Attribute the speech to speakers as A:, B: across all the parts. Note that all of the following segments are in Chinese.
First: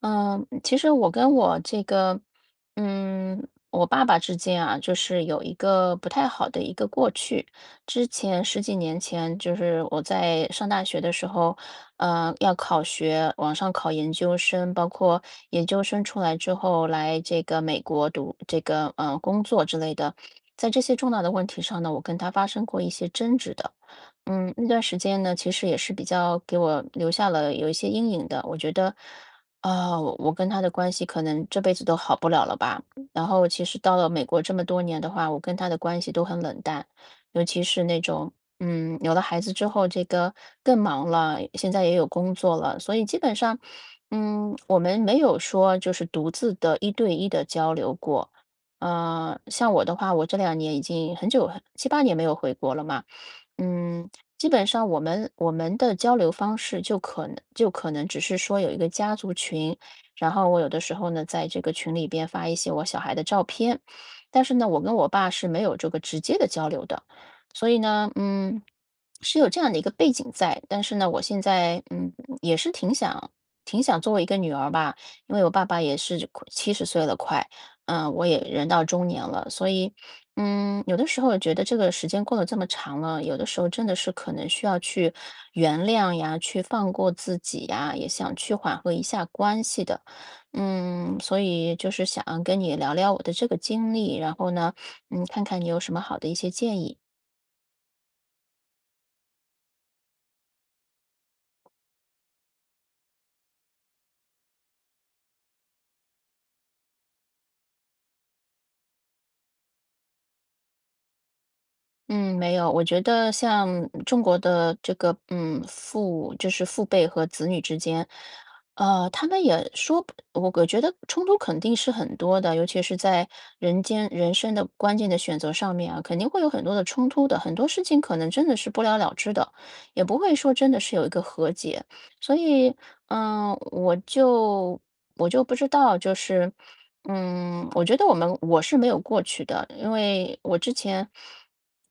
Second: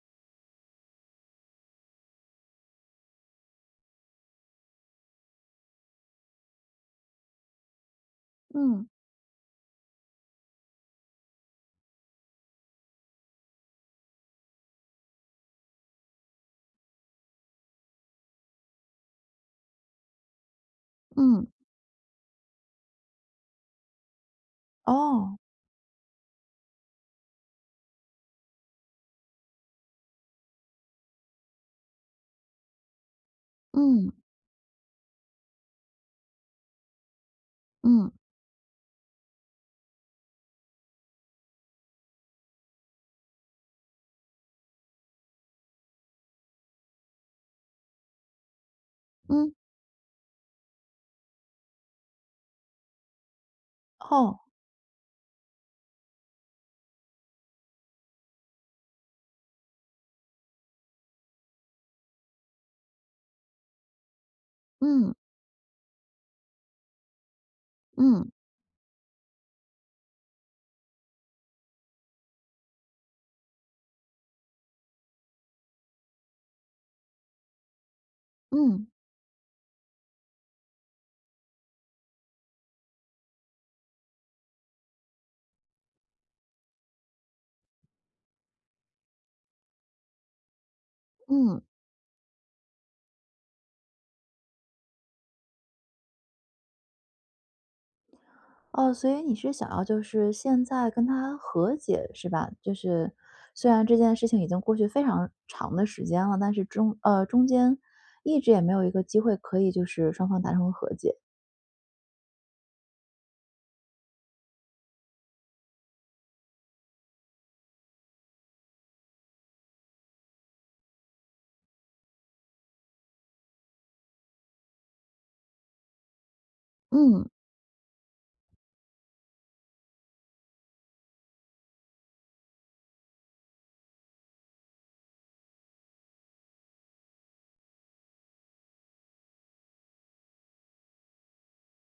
A: 嗯，其实我跟我这个，嗯，我爸爸之间啊，就是有一个不太好的一个过去。之前十几
B: 嗯
A: 年前，就是我在上大学的时候，要考学，往上考研究生，包括研究生出来之后来这个美国读工作之类的，在这些重大的问
B: 嗯，
A: 题上呢，我跟他发生过一些争执的。那段时间呢，
B: 哦。
A: 其实也是比较给我留下了有一些阴影的。我觉得，我跟他的关系可能这辈子都好不了了吧。然后其实到了
B: 嗯
A: 美国这么多年的话，我跟他的关系都很冷淡，尤其是那
B: 嗯
A: 种，有了孩子之后，更忙了，现在也有工作了，所以基本上，我们没有说就是独自的一对一的交流过。
B: 嗯，
A: 像我的话，我这2年已经很久，七八年没有回国了嘛，嗯。
B: 哦。
A: 基本上我们的交流方式就可能只是说有一个家族群，然后我有的时候呢，在这个群里边发一些我小孩的照片，但是呢，我跟我
B: 嗯
A: 爸是没有这个直接的交流的，所以呢，
B: 嗯
A: 是有这样的一个背景在，但是呢，我现在也是挺想作为一个女儿吧，因为我爸爸也是70岁了快，我也人到
B: 嗯
A: 中年了，所以有的时候觉得这个时间过了这么长了，有的时候真的是可能需要去原谅呀，去放过自己呀，也想去缓和一下关系的。所
B: 嗯。
A: 以就是想跟你聊聊我的这个经历，然后呢，看看你有什么好的一些建议。
B: 哦，所以你是想要就是现在跟他和解是吧？就是虽然这件事情已经过去非常长的时间了，但是中间一直也没有一个机会可以就是双方达成和解。
A: 嗯，没有，我觉得像中国的这个，嗯，父就是父辈和子女之间，呃，他们也说不我我觉得冲突肯定是很多的，尤其是在人生的关键的选择上面啊，肯定会有很多的冲
B: 嗯
A: 突的，很多事情可能真的是不了了之的，也不会说真的是有一个和解，所以，我就不知道，就是。我觉得我是没有过去的，因为我之前，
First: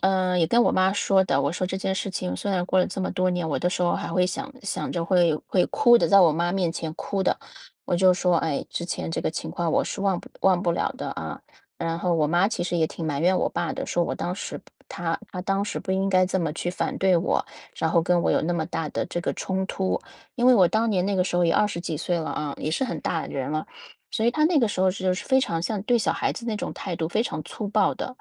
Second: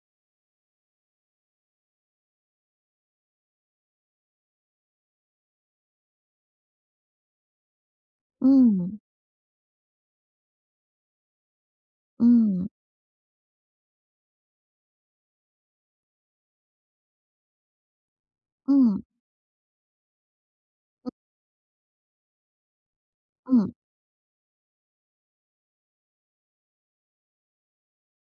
A: 也跟我妈说的，我说这件事情虽然过了这么多年，我的时候还会想着会哭的，在我妈面前哭的，我就说，哎，之
B: 嗯
A: 前这个情况我是忘不了的啊。然后我妈其
B: 嗯
A: 实也挺埋怨我爸的，说我当时他他当时不应该这么去反对我，然后跟我有那么大
B: 嗯嗯
A: 的这个冲突，因为我当年那个时候也二十几岁了啊，也是很大的人了。
B: 嗯
A: 所以他那个时候就是非常像对小孩子那种态度非常粗暴的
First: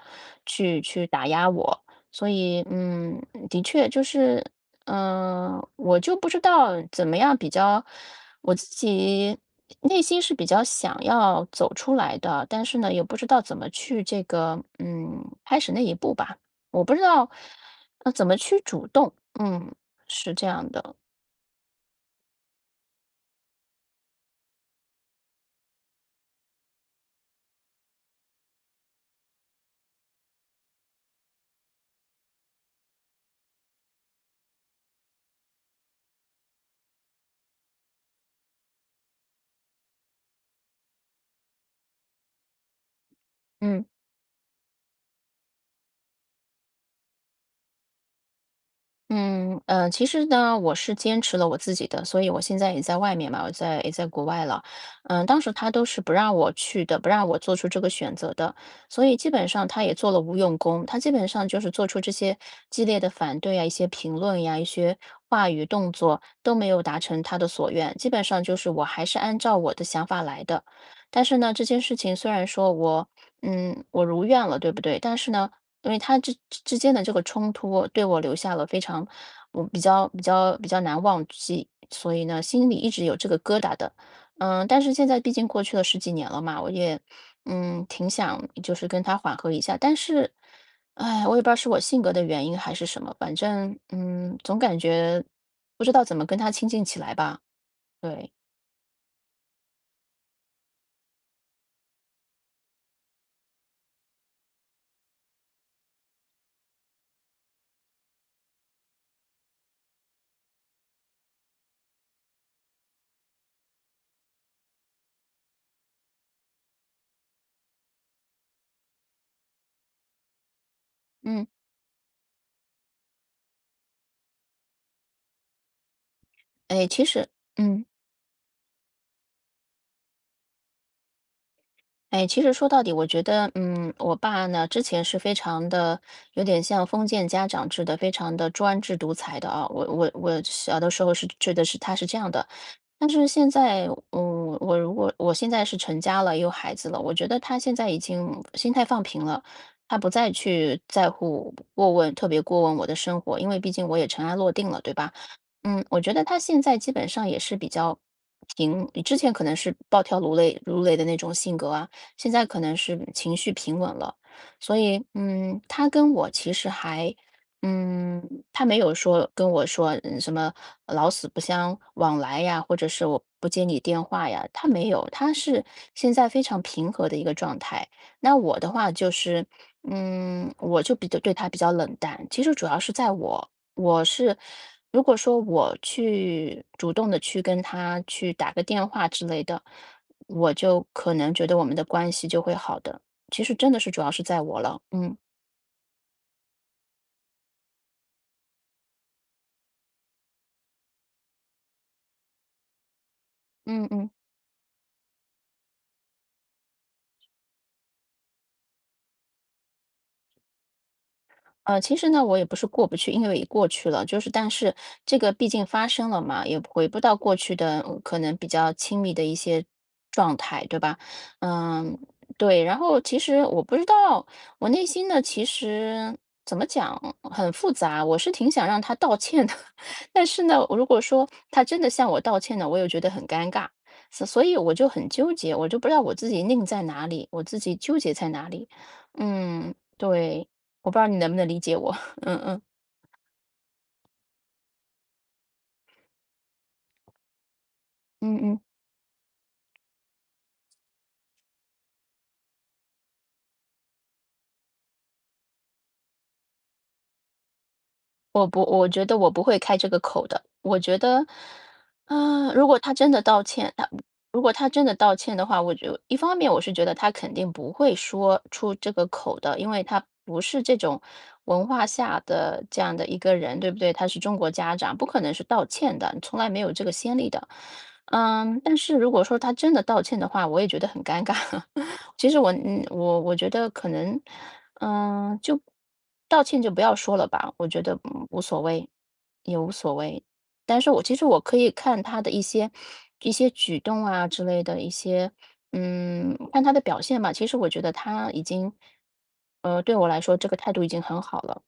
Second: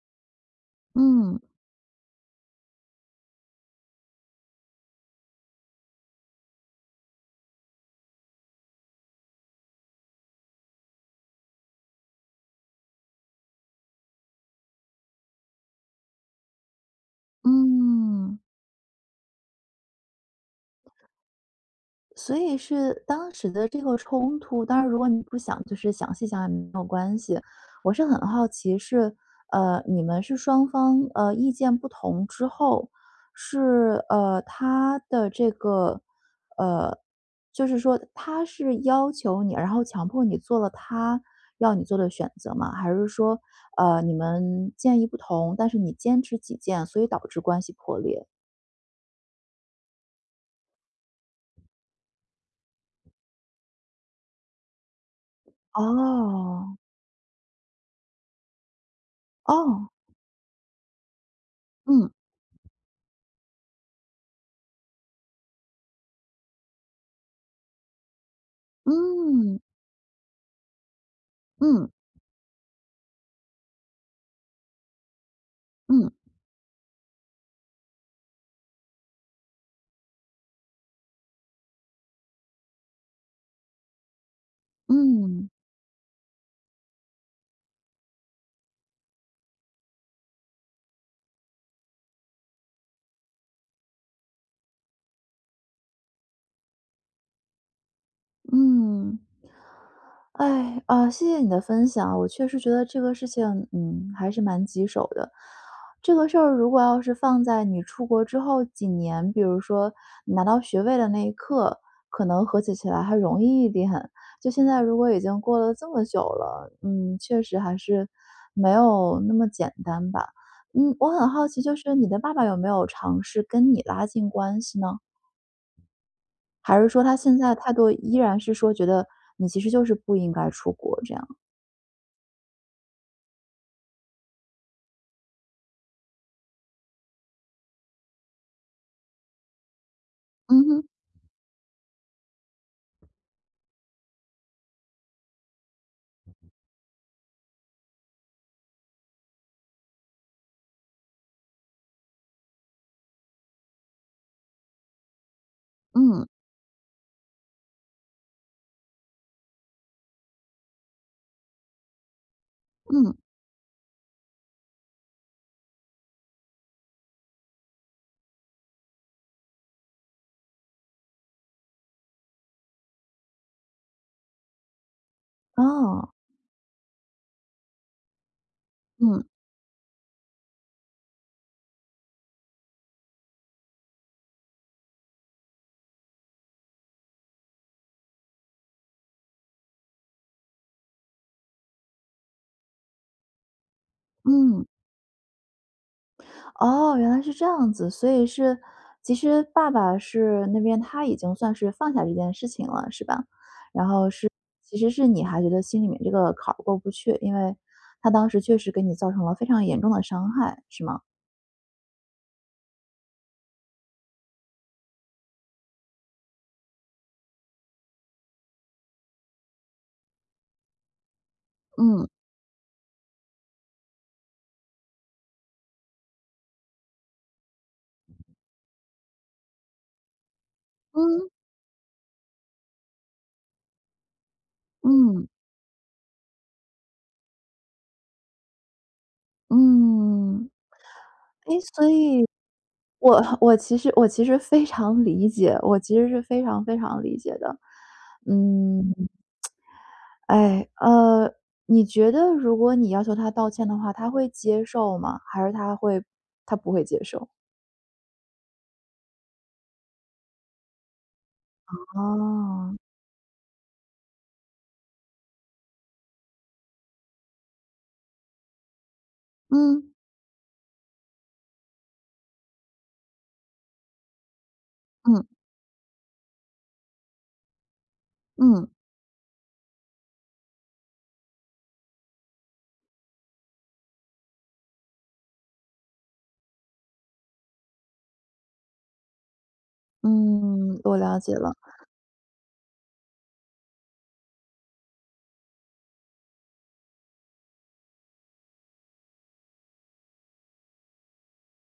A: 去打
B: 嗯
A: 压我，所以的确就是，我就不知道怎么样比较，我自己内心是比较想要走出来的，但是呢，也不知道怎么去开始那一步吧，我不知道怎么
B: 嗯。
A: 去主动，嗯，是这样的，
B: 所以是当时的这个冲突，当然如果你不想就是详细讲也没有关系。我是很好奇是，你们是双方，意见不同之后，是，他的这个，呃，就是说他是要求你，然后强迫你做了他要你做的选择吗？还是说，
A: 嗯。
B: 你们建议不同，但是你坚持己见，所以导致关系破裂？
A: 嗯，嗯，其实呢，我是坚持了我自己的，所以我现在也在外面嘛，也在国外了。当时他都是不让我
B: 哦，
A: 去的，不让我做出这个选择的，所以基本上他
B: 哦，
A: 也做了无用功，他基本上就是做出
B: 嗯，
A: 这些激烈的反对啊，一些评论呀，一些话语动作都没有达成他的所愿，基本上就是我还是按照
B: 嗯。
A: 我的想法来的。但是呢，这件
B: 嗯
A: 事情虽然说我，我如愿了，对不对？但是呢。因为他
B: 嗯
A: 之间的这个冲突，对我留下了非常我比较比较比较难忘记，所以呢，心里一直有这个疙瘩的。但是现在毕竟
B: 嗯
A: 过去了十几年了嘛，我也，挺想就是跟他缓和一下，但是，哎，我也不知道是我性格的原因还是什么，反正，总感觉不知道怎么跟他亲近起来吧。对，
B: 嗯，哎，啊，谢谢你的分享，我确实觉得这个事情，嗯，还是蛮棘手的。这个事儿如果要是放在你出国之后几年，比如说你拿到学位的那一刻，可能和解起来还容易一点。就现在如果已经过了这么久了，嗯，确实还是没有那么简单吧。嗯，我很
A: 嗯，
B: 好奇，就是你的爸爸有没有尝试跟你拉近关系呢？还
A: 哎，
B: 是说
A: 其
B: 他
A: 实
B: 现在态
A: 嗯。
B: 度依然是说觉得你其实就是不应该出国这样？
A: 哎，其实说到底，我觉得，我爸呢，之前是非常的，有点像封建家长制的，非常的专制独裁的啊。我
B: 嗯
A: 小
B: 哼，
A: 的时候是觉得是他是这样的，但是现在，我如果我现在是成家了，有孩子了，我觉得他现在已经心态放平了，他不再去在乎过问，特别过问我的生活，因为毕竟我也尘埃落定了，对吧？我觉得
B: 嗯
A: 他现在基本上也是比较平，之前可能是暴跳如雷的那种性格啊，现在可能是
B: 嗯
A: 情绪平稳了，所以他跟我其实还，嗯，他没有说跟我说什么老死不相往来呀，或者是我不接你电话呀，他没有，他是
B: 哦。
A: 现在非常平和的一个状态。那我的话就
B: 嗯
A: 是，我就比较对他比较冷淡，其实主要是在我。我是如果说我去主动的去跟他去打个电话之类的，我就可能觉得我们的关系就会好的，其实真的是主要是在我
B: 嗯，
A: 了，
B: 哦，原来是这样子，所以是，其实爸爸是那边他已经算是放下这件事情了，是吧？
A: 嗯
B: 然
A: 嗯。
B: 后是，其实是你还觉得心里面这个坎儿过不去，因为他当时确实给你造成了非常严重的伤害，是吗？
A: 其实呢，我也不是过不去，因为也过去了，就是但是这个毕竟发生了嘛，也回不到过去的可能比较亲密的一些状态，对吧？嗯，
B: 嗯
A: 对。然后其实我不知道，我内心呢，其实怎么讲很复杂，我是挺想让他道歉的，但是呢，如果说
B: 嗯
A: 他真的向我道歉呢，我又觉得很尴尬，所以我就很
B: 嗯
A: 纠结，我就不知道我自己拧在哪里，我自己纠结在哪里。对。
B: 嗯。
A: 我不知道你能不能理
B: 诶，
A: 解
B: 所
A: 我，
B: 以
A: 嗯嗯
B: 我其实非常理解，我其实是非常非常理解的。
A: 嗯嗯，
B: 嗯，哎，你觉得如果你要求他道歉的话，他会接受吗？还是他不会接受？
A: 我觉得我不会开这个口的。我觉得，如
B: 哦，
A: 果他真的道歉，如果他真的道歉的话，我就一方面我是觉得他肯定不会说出这个口的，因为
B: 嗯，
A: 他不是这种文化下的这样的一个人，对不对？他是中国家长，不可
B: 嗯，
A: 能是道歉的，从来没有这个先例的。
B: 嗯，
A: 但是如果说他真的道歉的话，我也觉得很尴尬。其实我嗯，我我觉得可能。就道歉就不要说了吧，我觉得，无所谓，也无所谓。
B: 嗯，
A: 但是
B: 我
A: 其
B: 了
A: 实
B: 解
A: 我
B: 了，
A: 可以看他的一些举动啊之类的一些，看他的表现吧。其实我觉得他已经，对我来说这个态度已经很好了。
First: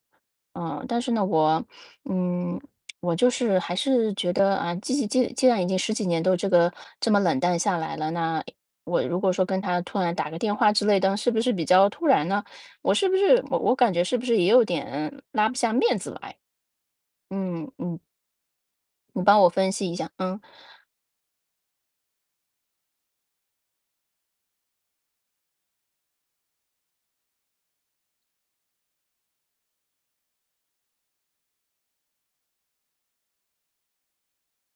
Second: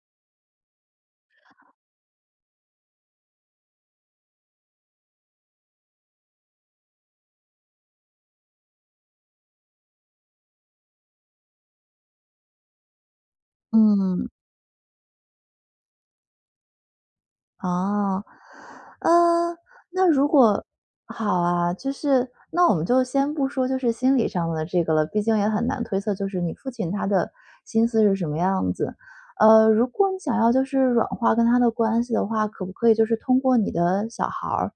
A: 但是呢，嗯，我就是还是觉得啊，既然已经十几年都这么冷淡下来了，那我如果说跟他突然打个电话之类的，是不是比较突然呢？我感觉是不
B: 嗯。
A: 是也有点拉不下面子来？嗯嗯，
B: 哦，
A: 你帮我
B: 嗯，
A: 分析一
B: 那
A: 下。嗯
B: 好啊，就是那我们就先不说就是心理上的这个了，毕竟也很难推测就是你父亲他的心思是什么样子。呃，如果你想要就是软化跟他的关系的话，可不可以就是通过你的小孩儿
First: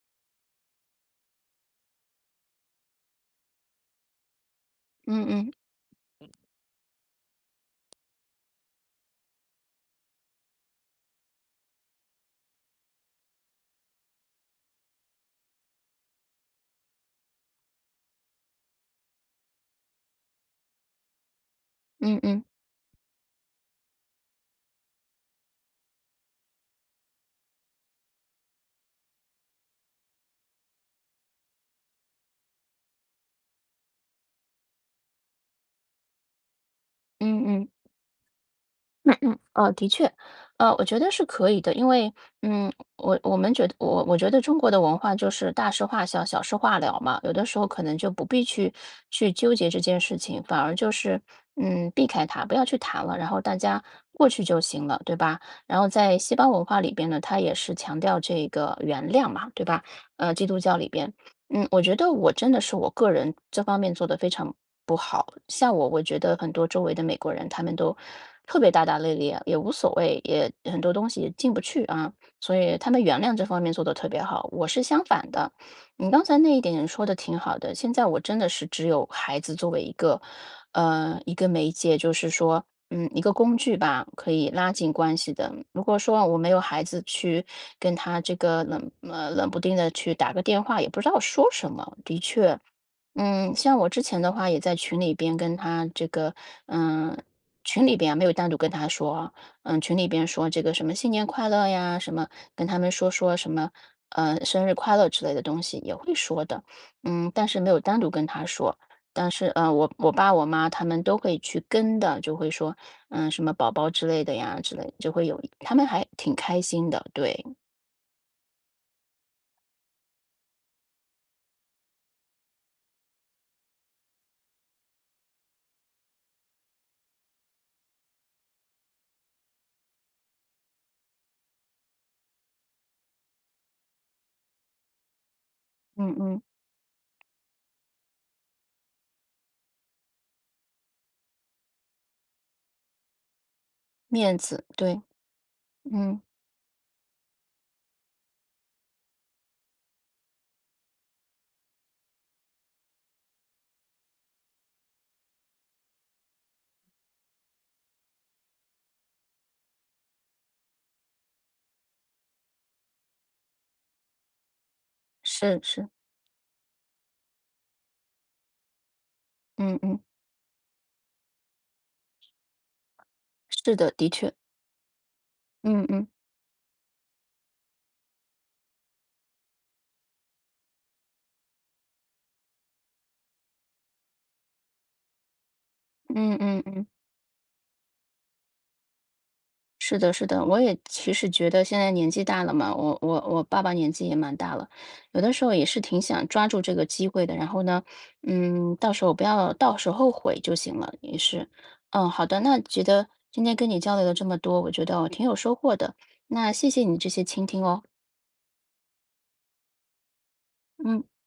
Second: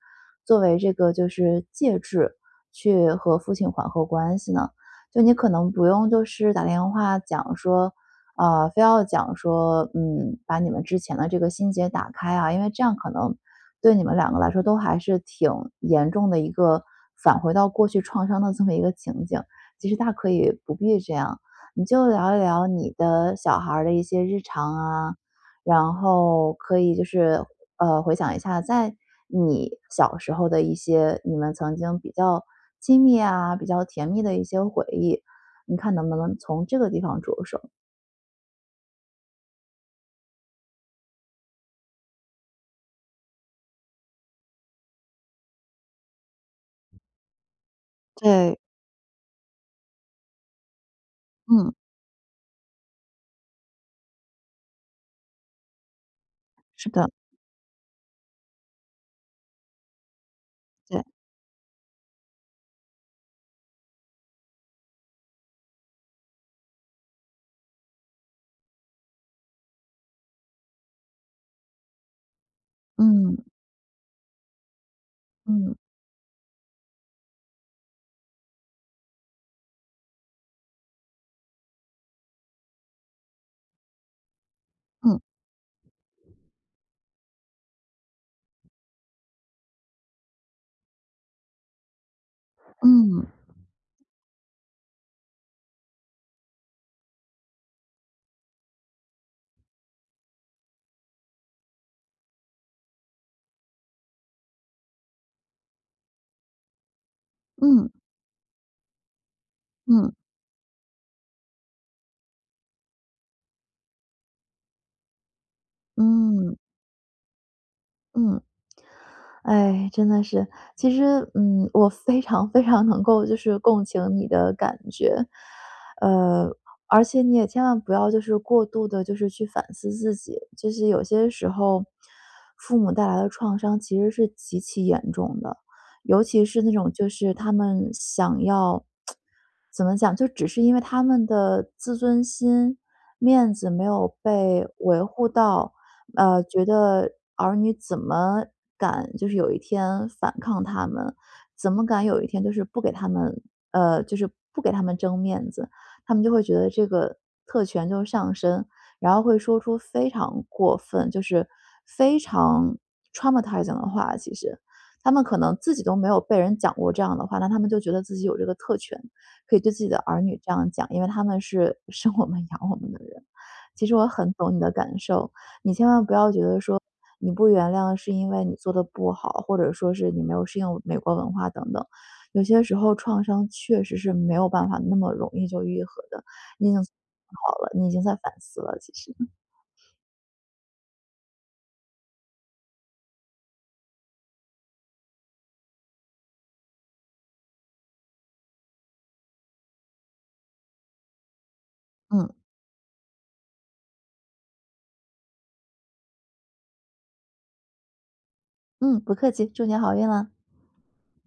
B: 作为这个就是介质，去和父亲缓和关系呢？就
A: 嗯
B: 你可
A: 嗯
B: 能不用就是打电话讲说，啊，非要讲说，嗯，把你们之前的这个心结打开啊，因为这样可能对你们两个来说都还是挺严重的一个返回到过去创伤的这么一个情景。其实大可以不必这样，你就
A: 嗯
B: 聊一
A: 嗯
B: 聊你的小孩儿的一些日常啊，然后可以就是回想一下，在你小时候的一些你们曾经比较亲密啊、比较甜蜜的一些回忆，你看能不能从这个地方着
A: 嗯嗯。
B: 手？
A: 的确，我觉得是可以的，因为，嗯，我们觉得，我觉得中国的文化就是大事化小，小事化了嘛，有的时候可能就不必
B: 对，
A: 去纠结这件事情，反而就是，
B: 嗯，
A: 避开它，不要去谈了，然后大家过去就行了，对吧？然后在西方文化
B: 是
A: 里边
B: 的，
A: 呢，它也是强调这个原谅嘛，对吧？基督教里
B: 对，
A: 边，我觉得我真的是我个人这方面做得非常不好。像我，我觉得很多周围的美国人，他们都特别大大咧咧，也无所谓，也很多东西也进不去啊，所以他们原谅
B: 嗯，
A: 这方面做得特别好。我是相反的，
B: 嗯，
A: 你刚才那一点说的挺好的。现在我真的是只有孩子作为一个，一个媒介，就是说一个工具吧，可以拉近关
B: 嗯，
A: 系的。如果说我没有孩子去跟他冷不丁的去打个电话，也不知道说什么，的确，
B: 嗯，
A: 像我之前的话，也在群里边跟他嗯，群里边啊没有单独跟他说啊群里边说这个什么新年快乐呀，什么跟他们说说什么，生日快乐之类的东西也会说的，但是没有
B: 嗯，
A: 单独跟他说，但是我
B: 嗯，
A: 爸我妈他们都会去跟的，就会说，什么宝宝之类的呀，之类的就会有，他们还挺
B: 嗯，嗯。
A: 开心的，对，
B: 嗯哎，真的是，其实，嗯，我非常非常能够就是共情你的感觉，呃，而且你也千万不要就是过度的，就是去反思自己，就是有些时候，父母带来的创伤其实是极其严重的，
A: 嗯
B: 尤
A: 嗯，
B: 其是那种就是他们想要怎么讲，就只是因为他们的自尊心、面子没有
A: 面子，
B: 被
A: 对，
B: 维护到。
A: 嗯，
B: 觉得儿女怎么敢就是有一天反抗他们，怎么敢有一天就是不给他们呃，就是不给他们争面子，他们就会觉得这个特权就上升，然后会说出非常过分，就是非常 traumatizing 的话，其实。他们可能
A: 是
B: 自己
A: 是，
B: 都没有被人讲过这样的话，那他们就觉得自己有这个特权，可以对
A: 嗯
B: 自己的
A: 嗯，
B: 儿女这样讲，因为他们是 生我们养我们的人。
A: 是
B: 其
A: 的，
B: 实我
A: 的确。
B: 很懂你的感受。你
A: 嗯
B: 千万
A: 嗯
B: 不要觉得说你不原谅是因为你做的不好，或者说是你没有适应美国文化等等。有些时候创伤确实是没有办法那么容易就愈合的，
A: 嗯嗯
B: 你已经
A: 嗯，
B: 好了，你已经在反思了，其实。
A: 是的，是的，我也其实觉得现在年纪大了嘛，我爸爸年纪也蛮大了，有的时候也是挺想抓住这个机会的，然后呢，到时候不要到时候后悔就行了，也是，好
B: 嗯
A: 的，那觉得今天跟你交流了这么多，我觉得我挺有收获的，那谢谢你这些倾听哦，
B: 嗯，不客气，祝你好运啦。
A: 嗯。